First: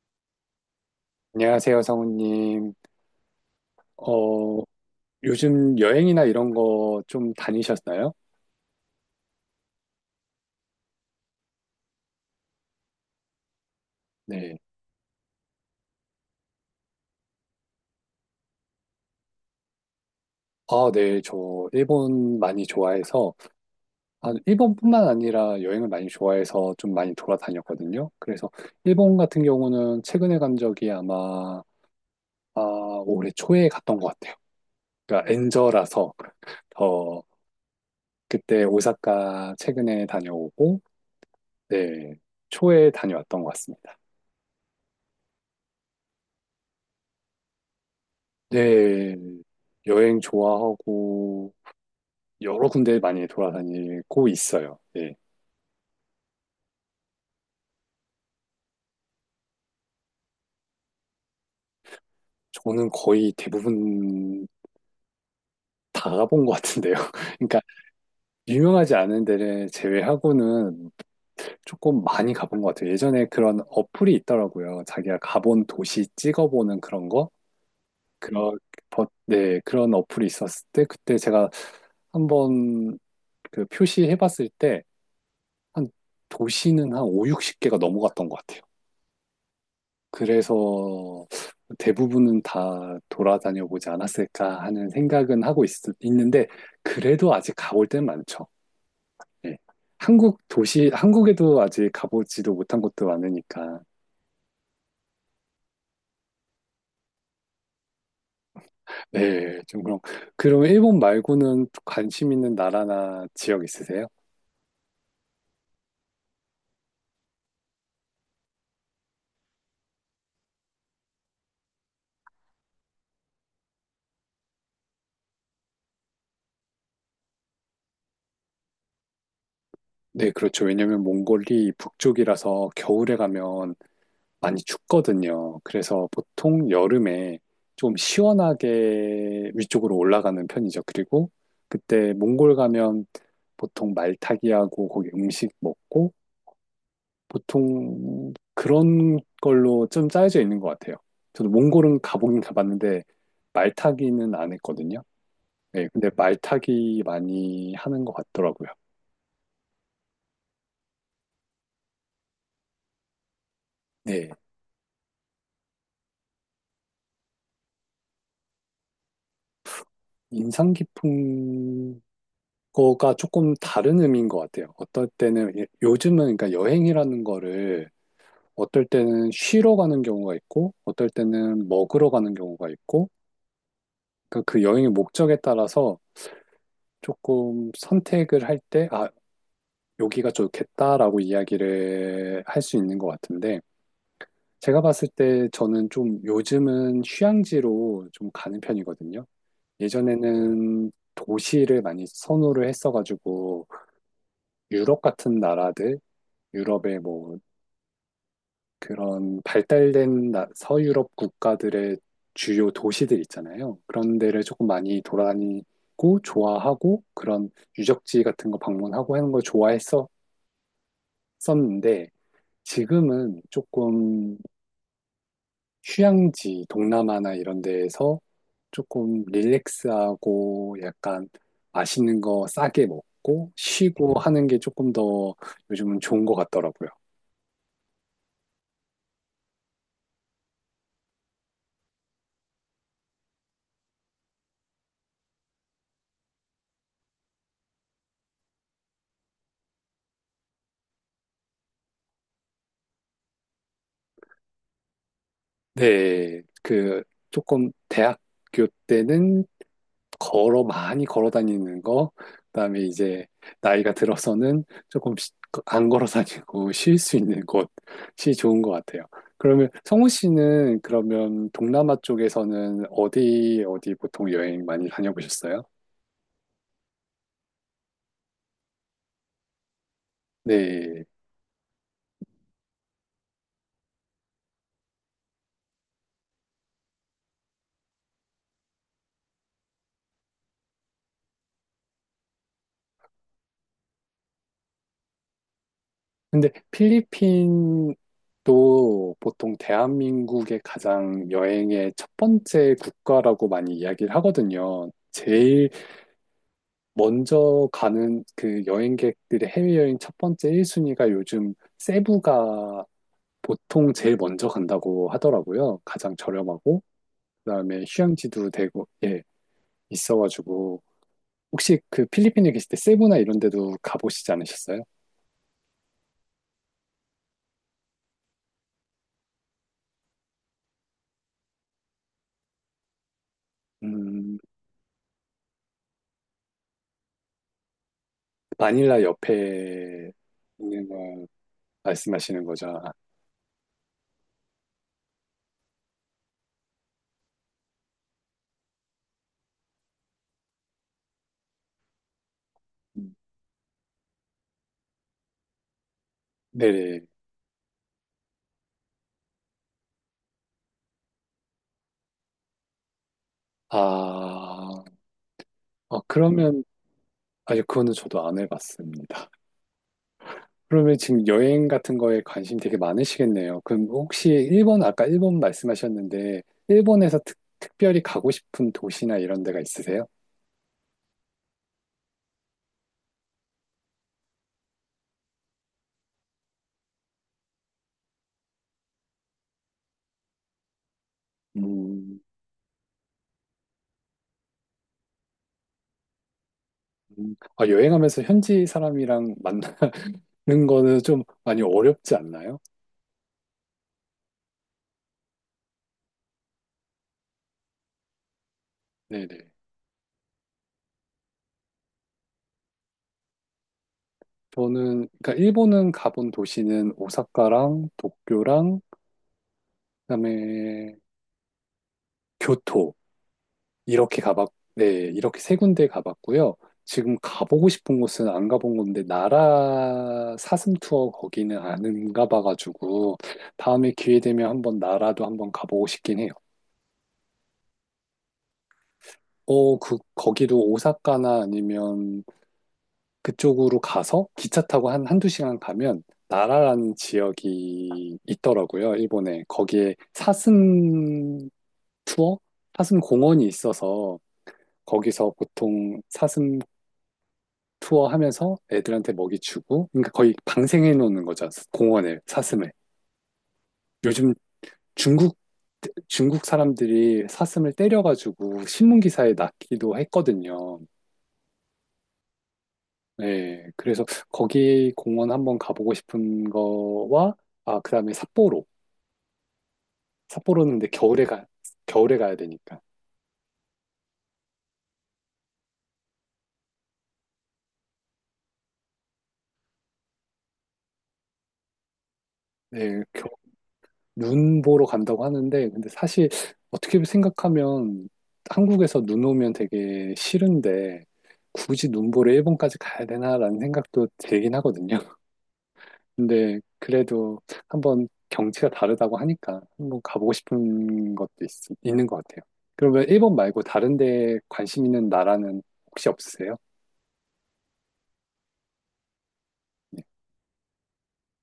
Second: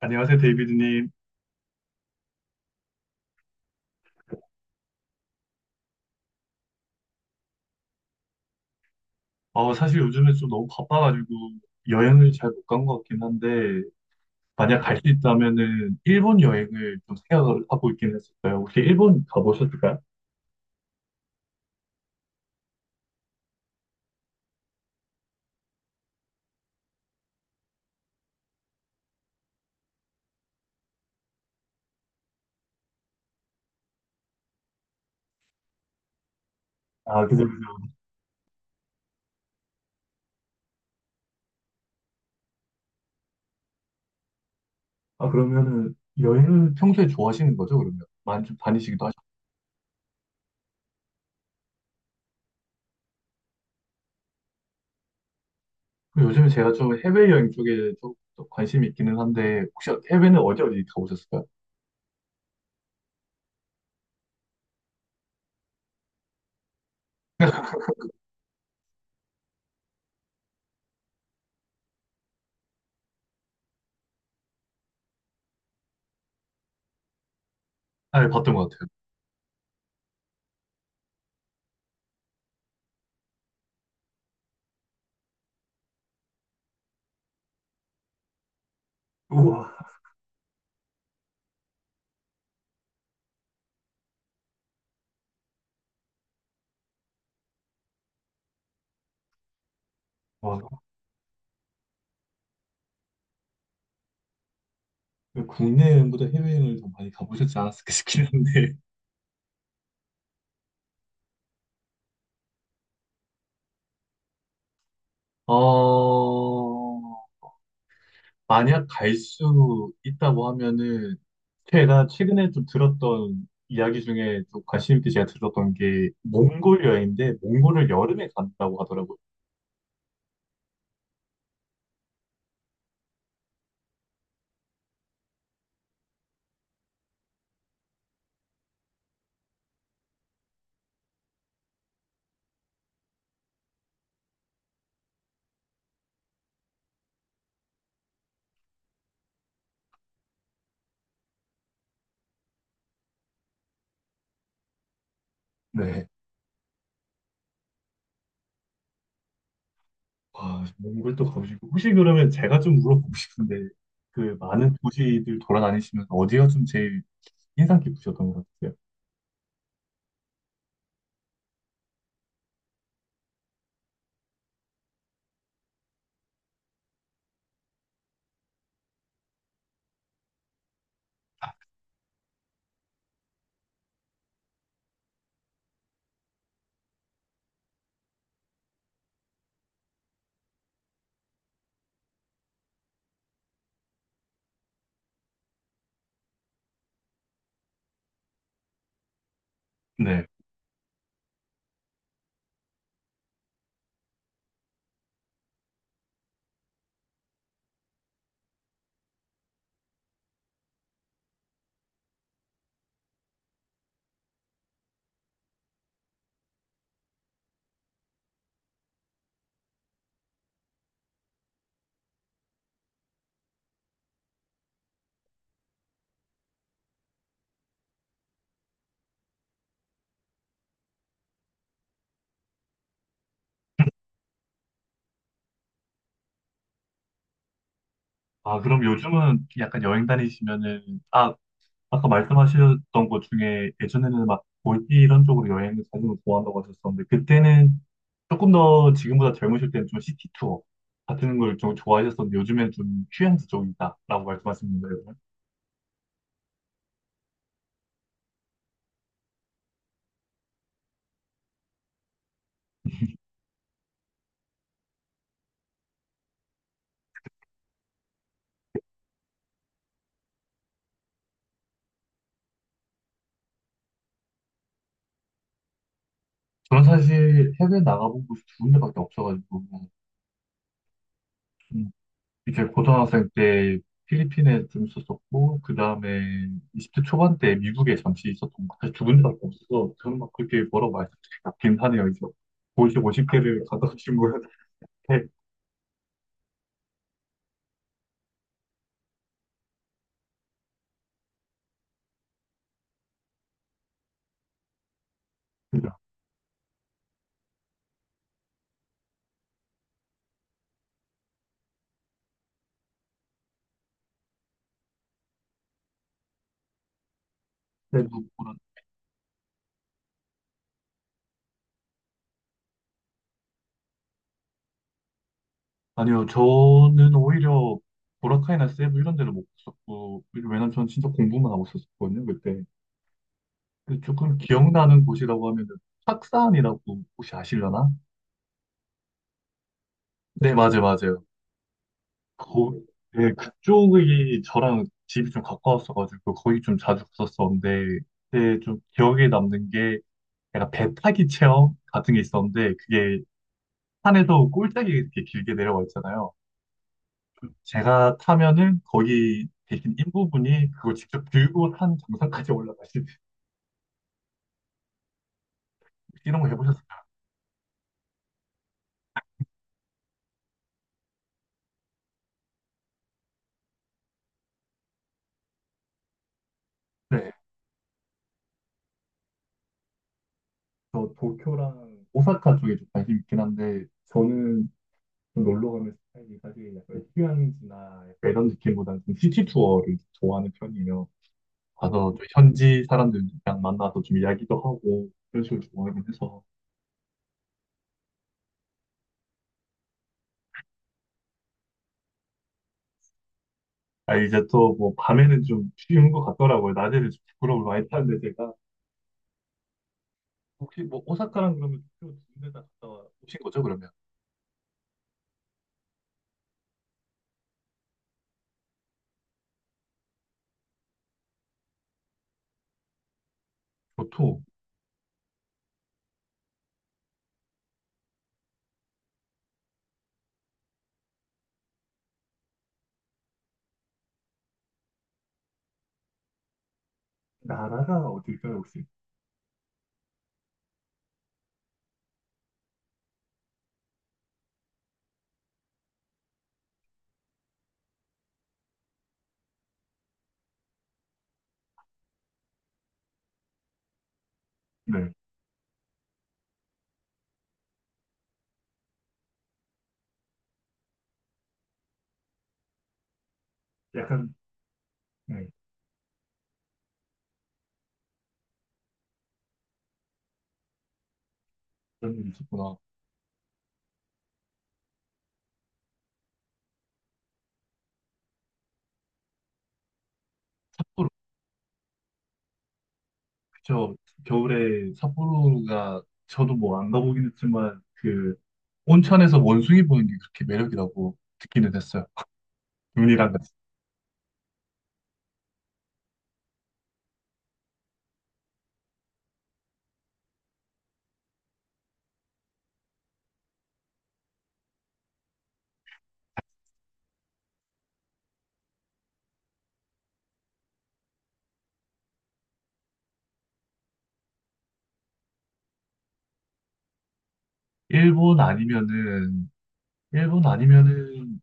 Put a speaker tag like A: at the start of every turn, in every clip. A: 안녕하세요, 데이비드님.
B: 안녕하세요, 성우님. 어, 요즘 여행이나 이런 거 좀 다니셨나요?
A: 사실 요즘에 좀 너무 바빠가지고 여행을 잘 못 간 것 같긴 한데,
B: 네.
A: 만약 갈 수 있다면은 일본 여행을 좀 생각을 하고 있긴 했었어요. 혹시 일본 가보셨을까요?
B: 아, 네. 저 일본 많이 좋아해서, 아, 일본뿐만 아니라 여행을 많이 좋아해서 좀 많이 돌아다녔거든요. 그래서 일본 같은 경우는 최근에 간 적이 아마, 아, 올해 초에 갔던 것 같아요. 그러니까 엔저라서 더
A: 아, 그죠, 그죠.
B: 그때 오사카 최근에 다녀오고, 네. 초에 다녀왔던 것 같습니다.
A: 아, 그러면은 여행을 평소에 좋아하시는 거죠, 그러면? 많이 좀 다니시기도
B: 네,
A: 하시고.
B: 여행 좋아하고, 여러 군데 많이 돌아다니고 있어요. 예.
A: 그리고 요즘에 제가 좀 해외여행 쪽에 좀더 관심이 있기는 한데, 혹시 해외는 어디 어디 가보셨을까요?
B: 저는 거의 대부분 다 가본 것 같은데요. 그러니까 유명하지 않은 데를 제외하고는 조금 많이 가본 것 같아요. 예전에 그런 어플이 있더라고요. 자기가 가본 도시 찍어보는 그런 거?
A: 아, 예, 봤던
B: 그런,
A: 것 같아요.
B: 네, 그런 어플이 있었을 때 그때 제가 한번 그 표시해봤을 때 한 도시는 한 5, 60개가 넘어갔던 것 같아요.
A: 우와.
B: 그래서 대부분은 다 돌아다녀 보지 않았을까 하는 생각은 하고 있, 는데 그래도 아직 가볼 데는 많죠. 예. 한국
A: 와,
B: 도시, 한국에도 아직 가보지도 못한 곳도 많으니까.
A: 국내 여행보다 해외여행을 더 많이 가보셨지 않았을까 싶긴 한데.
B: 네, 좀 그럼. 그럼 일본 말고는 관심 있는 나라나 지역 있으세요?
A: 어, 만약 갈 수 있다고 하면은 제가 최근에 좀 들었던 이야기 중에 좀 관심 있게 제가 들었던 게 몽골 여행인데 몽골을 여름에 간다고 하더라고요.
B: 네, 그렇죠. 왜냐면 몽골이 북쪽이라서 겨울에 가면 많이 춥거든요. 그래서 보통 여름에 좀 시원하게 위쪽으로 올라가는 편이죠. 그리고 그때 몽골 가면 보통 말타기하고 거기 음식 먹고 보통 그런 걸로 좀 짜여져 있는 것 같아요. 저도 몽골은 가보긴 가봤는데 말타기는 안 했거든요. 네,
A: 네.
B: 근데 말타기 많이 하는 것 같더라고요.
A: 와, 몽골도 가고 싶고 혹시 그러면 제가 좀 물어보고 싶은데
B: 네,
A: 그 많은 도시들 돌아다니시면서 어디가 좀 제일 인상 깊으셨던 것 같아요?
B: 인상 깊은 거가 조금 다른 의미인 것 같아요. 어떨 때는 예, 요즘은 그러니까 여행이라는 거를 어떨 때는 쉬러 가는 경우가 있고 어떨 때는 먹으러 가는 경우가 있고 그러니까 그 여행의 목적에 따라서 조금 선택을 할 때 아, 여기가 좋겠다라고 이야기를 할 수 있는 것 같은데 제가 봤을 때 저는 좀 요즘은 휴양지로 좀 가는 편이거든요.
A: 네.
B: 예전에는 도시를 많이 선호를 했어가지고 유럽 같은 나라들 유럽의 뭐 그런 발달된 서유럽 국가들의 주요 도시들 있잖아요. 그런 데를 조금 많이 돌아다니고 좋아하고 그런 유적지 같은 거 방문하고 하는 걸 좋아했었는데 지금은 조금 휴양지 동남아나 이런 데에서 조금 릴렉스하고 약간 맛있는 거 싸게 먹고 쉬고 하는 게 조금 더 요즘은 좋은 것 같더라고요.
A: 아, 그럼 요즘은 약간 여행 다니시면은, 아까 말씀하셨던 것 중에 예전에는 막 몰디 이런 쪽으로 여행을 다니는 걸 좋아한다고 하셨었는데 그때는 조금 더 지금보다 젊으실 때는 좀 시티 투어 같은 걸 좀 좋아하셨었는데 요즘엔 좀 휴양지 쪽이다라고 말씀하시는 거예요.
B: 네, 그 조금 대학 학교 때는 걸어 많이 걸어 다니는 거 그다음에 이제 나이가 들어서는 조금 안 걸어 다니고 쉴 수 있는 곳이 좋은 것 같아요. 그러면 성우 씨는 그러면 동남아 쪽에서는 어디 어디 보통 여행 많이 다녀보셨어요?
A: 저는 사실 해외 나가본 곳이 두 군데밖에 없어가지고
B: 네.
A: 음, 이제 고등학생 때 필리핀에 좀 있었었고 그 다음에 20대 초반 때 미국에 잠시 있었던 것 사실 두 군데밖에 없어서 저는 막 그렇게 뭐라고 말씀드리긴 하네요. 이제 50, 50개를 가다 오신 거예요.
B: 근데 필리핀도 보통 대한민국의 가장 여행의 첫 번째 국가라고 많이 이야기를 하거든요. 제일
A: 네.
B: 먼저 가는 그 여행객들의 해외여행 첫 번째 1순위가 요즘 세부가 보통 제일 먼저 간다고 하더라고요. 가장 저렴하고, 그다음에
A: 뭐,
B: 휴양지도
A: 뭐라-
B: 되고, 예, 있어가지고. 혹시 그 필리핀에 계실 때 세부나 이런 데도 가보시지 않으셨어요?
A: 아니요, 저는 오히려 보라카이나 세부 이런 데를 못 갔었고, 왜냐면 저는 진짜 공부만 하고 있었거든요, 그때. 근데 조금
B: 음,
A: 기억나는 곳이라고 하면은, 학산이라고 혹시 아시려나?
B: 마닐라 옆에
A: 네, 맞아요,
B: 있는
A: 맞아요.
B: 걸 말씀하시는 거죠.
A: 거,
B: 아,
A: 네, 그쪽이 저랑 집이 좀 가까웠어가지고, 거기 좀 자주 갔었었는데, 그때 좀 기억에 남는 게, 약간 배 타기 체험 같은 게 있었는데,
B: 음,
A: 그게 산에서 꼴짝이 이렇게 길게 내려와 있잖아요.
B: 네네.
A: 제가 타면은 거기 계신 인부분이 그걸 직접 들고 산 정상까지 올라가시는
B: 아, 어,
A: 이런 거
B: 그러면,
A: 해보셨어요?
B: 아니, 그거는 저도 안 해봤습니다. 그러면 지금 여행 같은 거에 관심 되게 많으시겠네요. 그럼 혹시 일본, 아까 일본 말씀하셨는데, 일본에서
A: 네,
B: 특별히 가고 싶은 도시나 이런 데가 있으세요?
A: 저 도쿄랑 오사카 쪽에 좀 관심 있긴 한데 저는 좀 놀러 가는 스타일이 사실 약간 휴양지나 약간 이런 느낌보다는 좀 시티 투어를 좋아하는 편이에요. 가서
B: 음,
A: 좀 현지 사람들이랑 만나서 좀 이야기도 하고 이런 식으로 좋아하긴 해서
B: 아, 여행하면서 현지 사람이랑 만나는 거는 좀 많이 어렵지 않나요?
A: 아 이제 또 뭐 밤에는 좀 쉬운 것 같더라고요. 낮에는 좀 부끄러움을 많이 타는데 제가
B: 네네.
A: 혹시 뭐 오사카랑 그러면 도쿄 두군데 다 갔다 오신 거죠, 그러면?
B: 저는, 그러니까 일본은 가본 도시는 오사카랑 도쿄랑, 그다음에 교토. 이렇게
A: 교토.
B: 가봤, 네, 이렇게 세 군데 가봤고요. 지금 가보고 싶은 곳은 안 가본 건데, 나라 사슴 투어 거기는 안 가봐가지고, 다음에 기회 되면 한번 나라도 한번 가보고 싶긴 해요.
A: 나라가 어딜까요, 혹시?
B: 어, 그, 거기도 오사카나 아니면 그쪽으로 가서 기차 타고 한 한두 시간 가면 나라라는 지역이 있더라고요, 일본에. 거기에 사슴 투어? 사슴 공원이 있어서
A: 네.
B: 거기서 보통 사슴 투어하면서 애들한테 먹이 주고, 그러니까 거의 방생해 놓는 거죠. 공원을, 사슴을.
A: 약간,
B: 요즘 중국,
A: 네,
B: 중국 사람들이 사슴을 때려가지고 신문 기사에 났기도 했거든요.
A: 그런 일이 있었구나.
B: 네, 그래서 거기 공원 한번 가보고 싶은 거와, 아, 그 다음에 삿포로. 삿포로는 근데
A: 삿포로.
B: 겨울에 가, 겨울에 가야 되니까.
A: 그쵸. 겨울에 삿포로가 저도 뭐 안 가보긴 했지만 그 온천에서 원숭이 보는 게 그렇게 매력이라고 듣기는 했어요.
B: 네,
A: 눈이랑 같이.
B: 눈 보러 간다고 하는데, 근데 사실 어떻게 생각하면 한국에서 눈 오면 되게 싫은데, 굳이 눈 보러 일본까지 가야 되나라는 생각도 들긴 하거든요. 근데 그래도 한번 경치가 다르다고 하니까 한번 가보고 싶은 것도 있, 있는 것 같아요. 그러면 일본 말고 다른 데 관심 있는 나라는 혹시 없으세요?
A: 일본 아니면은
B: 네.
A: 일본 아니면은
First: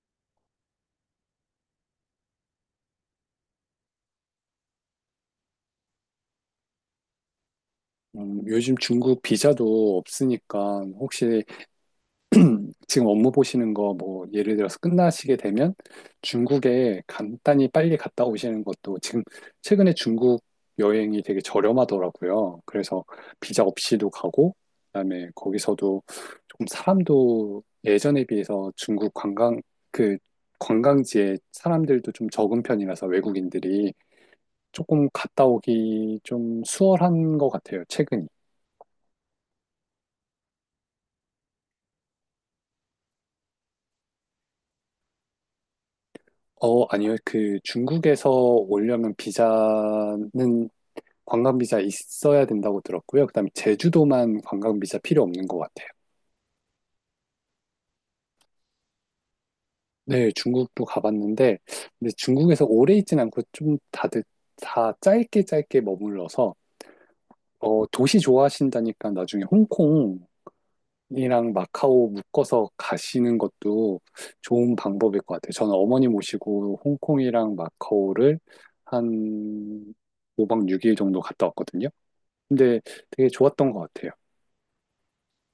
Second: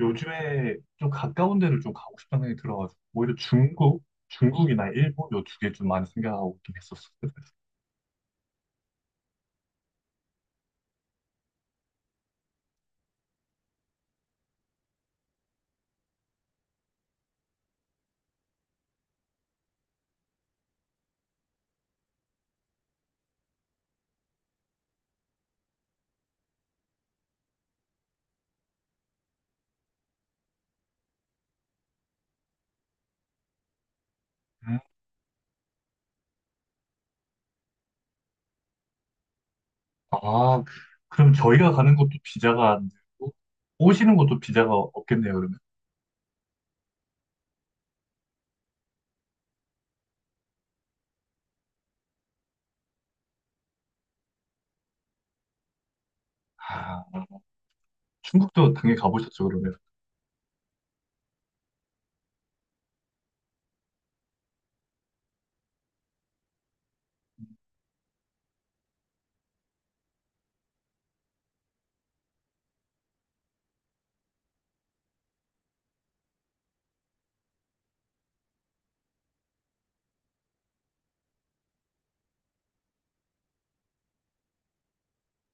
A: 요즘에 좀 가까운 데를 좀 가고 싶다는 생각이 들어가지고 오히려 중국이나 일본 요 두 개 좀 많이 생각하고 있긴 했었어요.
B: 요즘 중국 비자도 없으니까 혹시 지금 업무 보시는 거 뭐 예를 들어서 끝나시게 되면 중국에 간단히 빨리 갔다 오시는 것도 지금 최근에 중국 여행이 되게 저렴하더라고요. 그래서 비자 없이도 가고 그다음에 거기서도 조금 사람도 예전에 비해서 중국 관광 그 관광지에 사람들도 좀 적은 편이라서 외국인들이 조금 갔다 오기 좀 수월한 것 같아요. 최근이.
A: 아, 그럼 저희가 가는 것도 비자가 안 되고, 오시는 것도 비자가 없겠네요, 그러면.
B: 어, 아니요. 그 중국에서 오려면 비자는 관광 비자 있어야 된다고 들었고요. 그다음에 제주도만 관광 비자 필요 없는 것 같아요.
A: 아, 중국도 당연히 가보셨죠, 그러면.
B: 네, 중국도 가봤는데 근데 중국에서 오래 있진 않고 좀 다들 다 짧게 짧게 머물러서 어, 도시 좋아하신다니까 나중에 홍콩이랑 마카오 묶어서 가시는 것도 좋은 방법일 것 같아요. 저는 어머니 모시고 홍콩이랑 마카오를 한 5박 6일 정도 갔다 왔거든요. 근데 되게 좋았던 것 같아요.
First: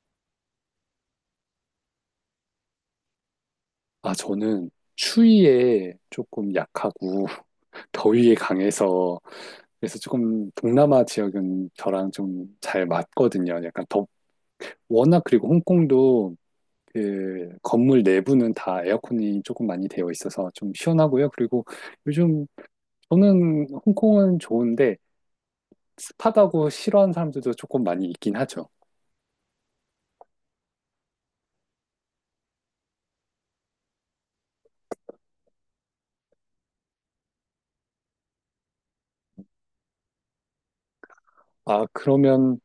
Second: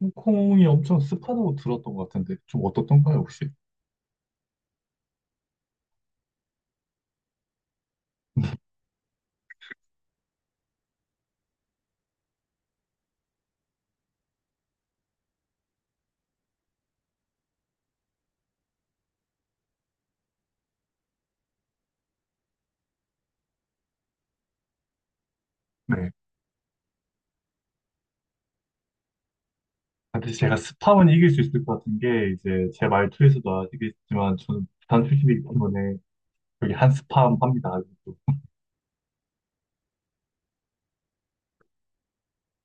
A: 홍콩이 엄청 습하다고 들었던 것 같은데, 좀 어떻던가요, 혹시?
B: 아, 저는 추위에 조금 약하고 더위에 강해서 그래서 조금 동남아 지역은 저랑 좀 잘 맞거든요. 워낙 그리고 홍콩도 그 건물 내부는 다 에어컨이 조금 많이 되어 있어서 좀 시원하고요. 그리고 요즘 저는 홍콩은 좋은데
A: 네.
B: 습하다고 싫어하는 사람들도 조금 많이 있긴 하죠.
A: 근데 제가 습함은 이길 수 있을 것 같은 게, 이제 제 말투에서도 아시겠지만, 저는 부산 출신이기 때문에, 여기 한스팜 합니다. 아직도.
B: 아, 그러면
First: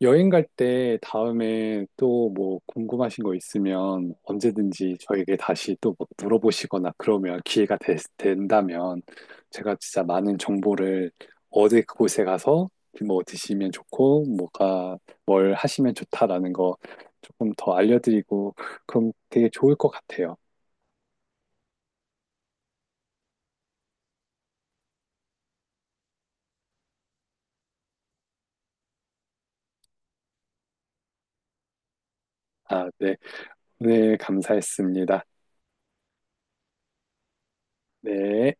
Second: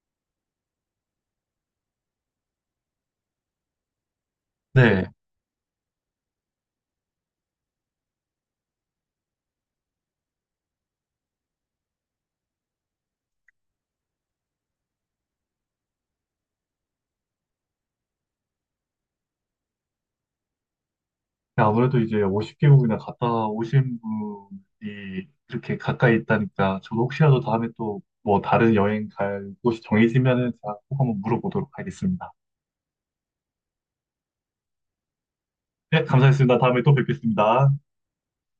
B: 여행 갈 때 다음에 또 뭐 궁금하신 거 있으면 언제든지
A: 네.
B: 저에게 다시 또 뭐 물어보시거나 그러면 기회가 된다면 제가 진짜 많은 정보를 어디 그곳에 가서 뭐 드시면 좋고 뭐가 뭘 하시면 좋다라는 거 조금 더 알려드리고 그럼 되게 좋을 것 같아요.
A: 아무래도 이제 50개국이나 갔다 오신 분이 이렇게 가까이 있다니까 저도 혹시라도 다음에 또 뭐 다른 여행 갈 곳이 정해지면은 제가 꼭 한번 물어보도록 하겠습니다.
B: 아, 네. 오늘 감사했습니다.
A: 네, 감사했습니다. 다음에 또 뵙겠습니다.
B: 네.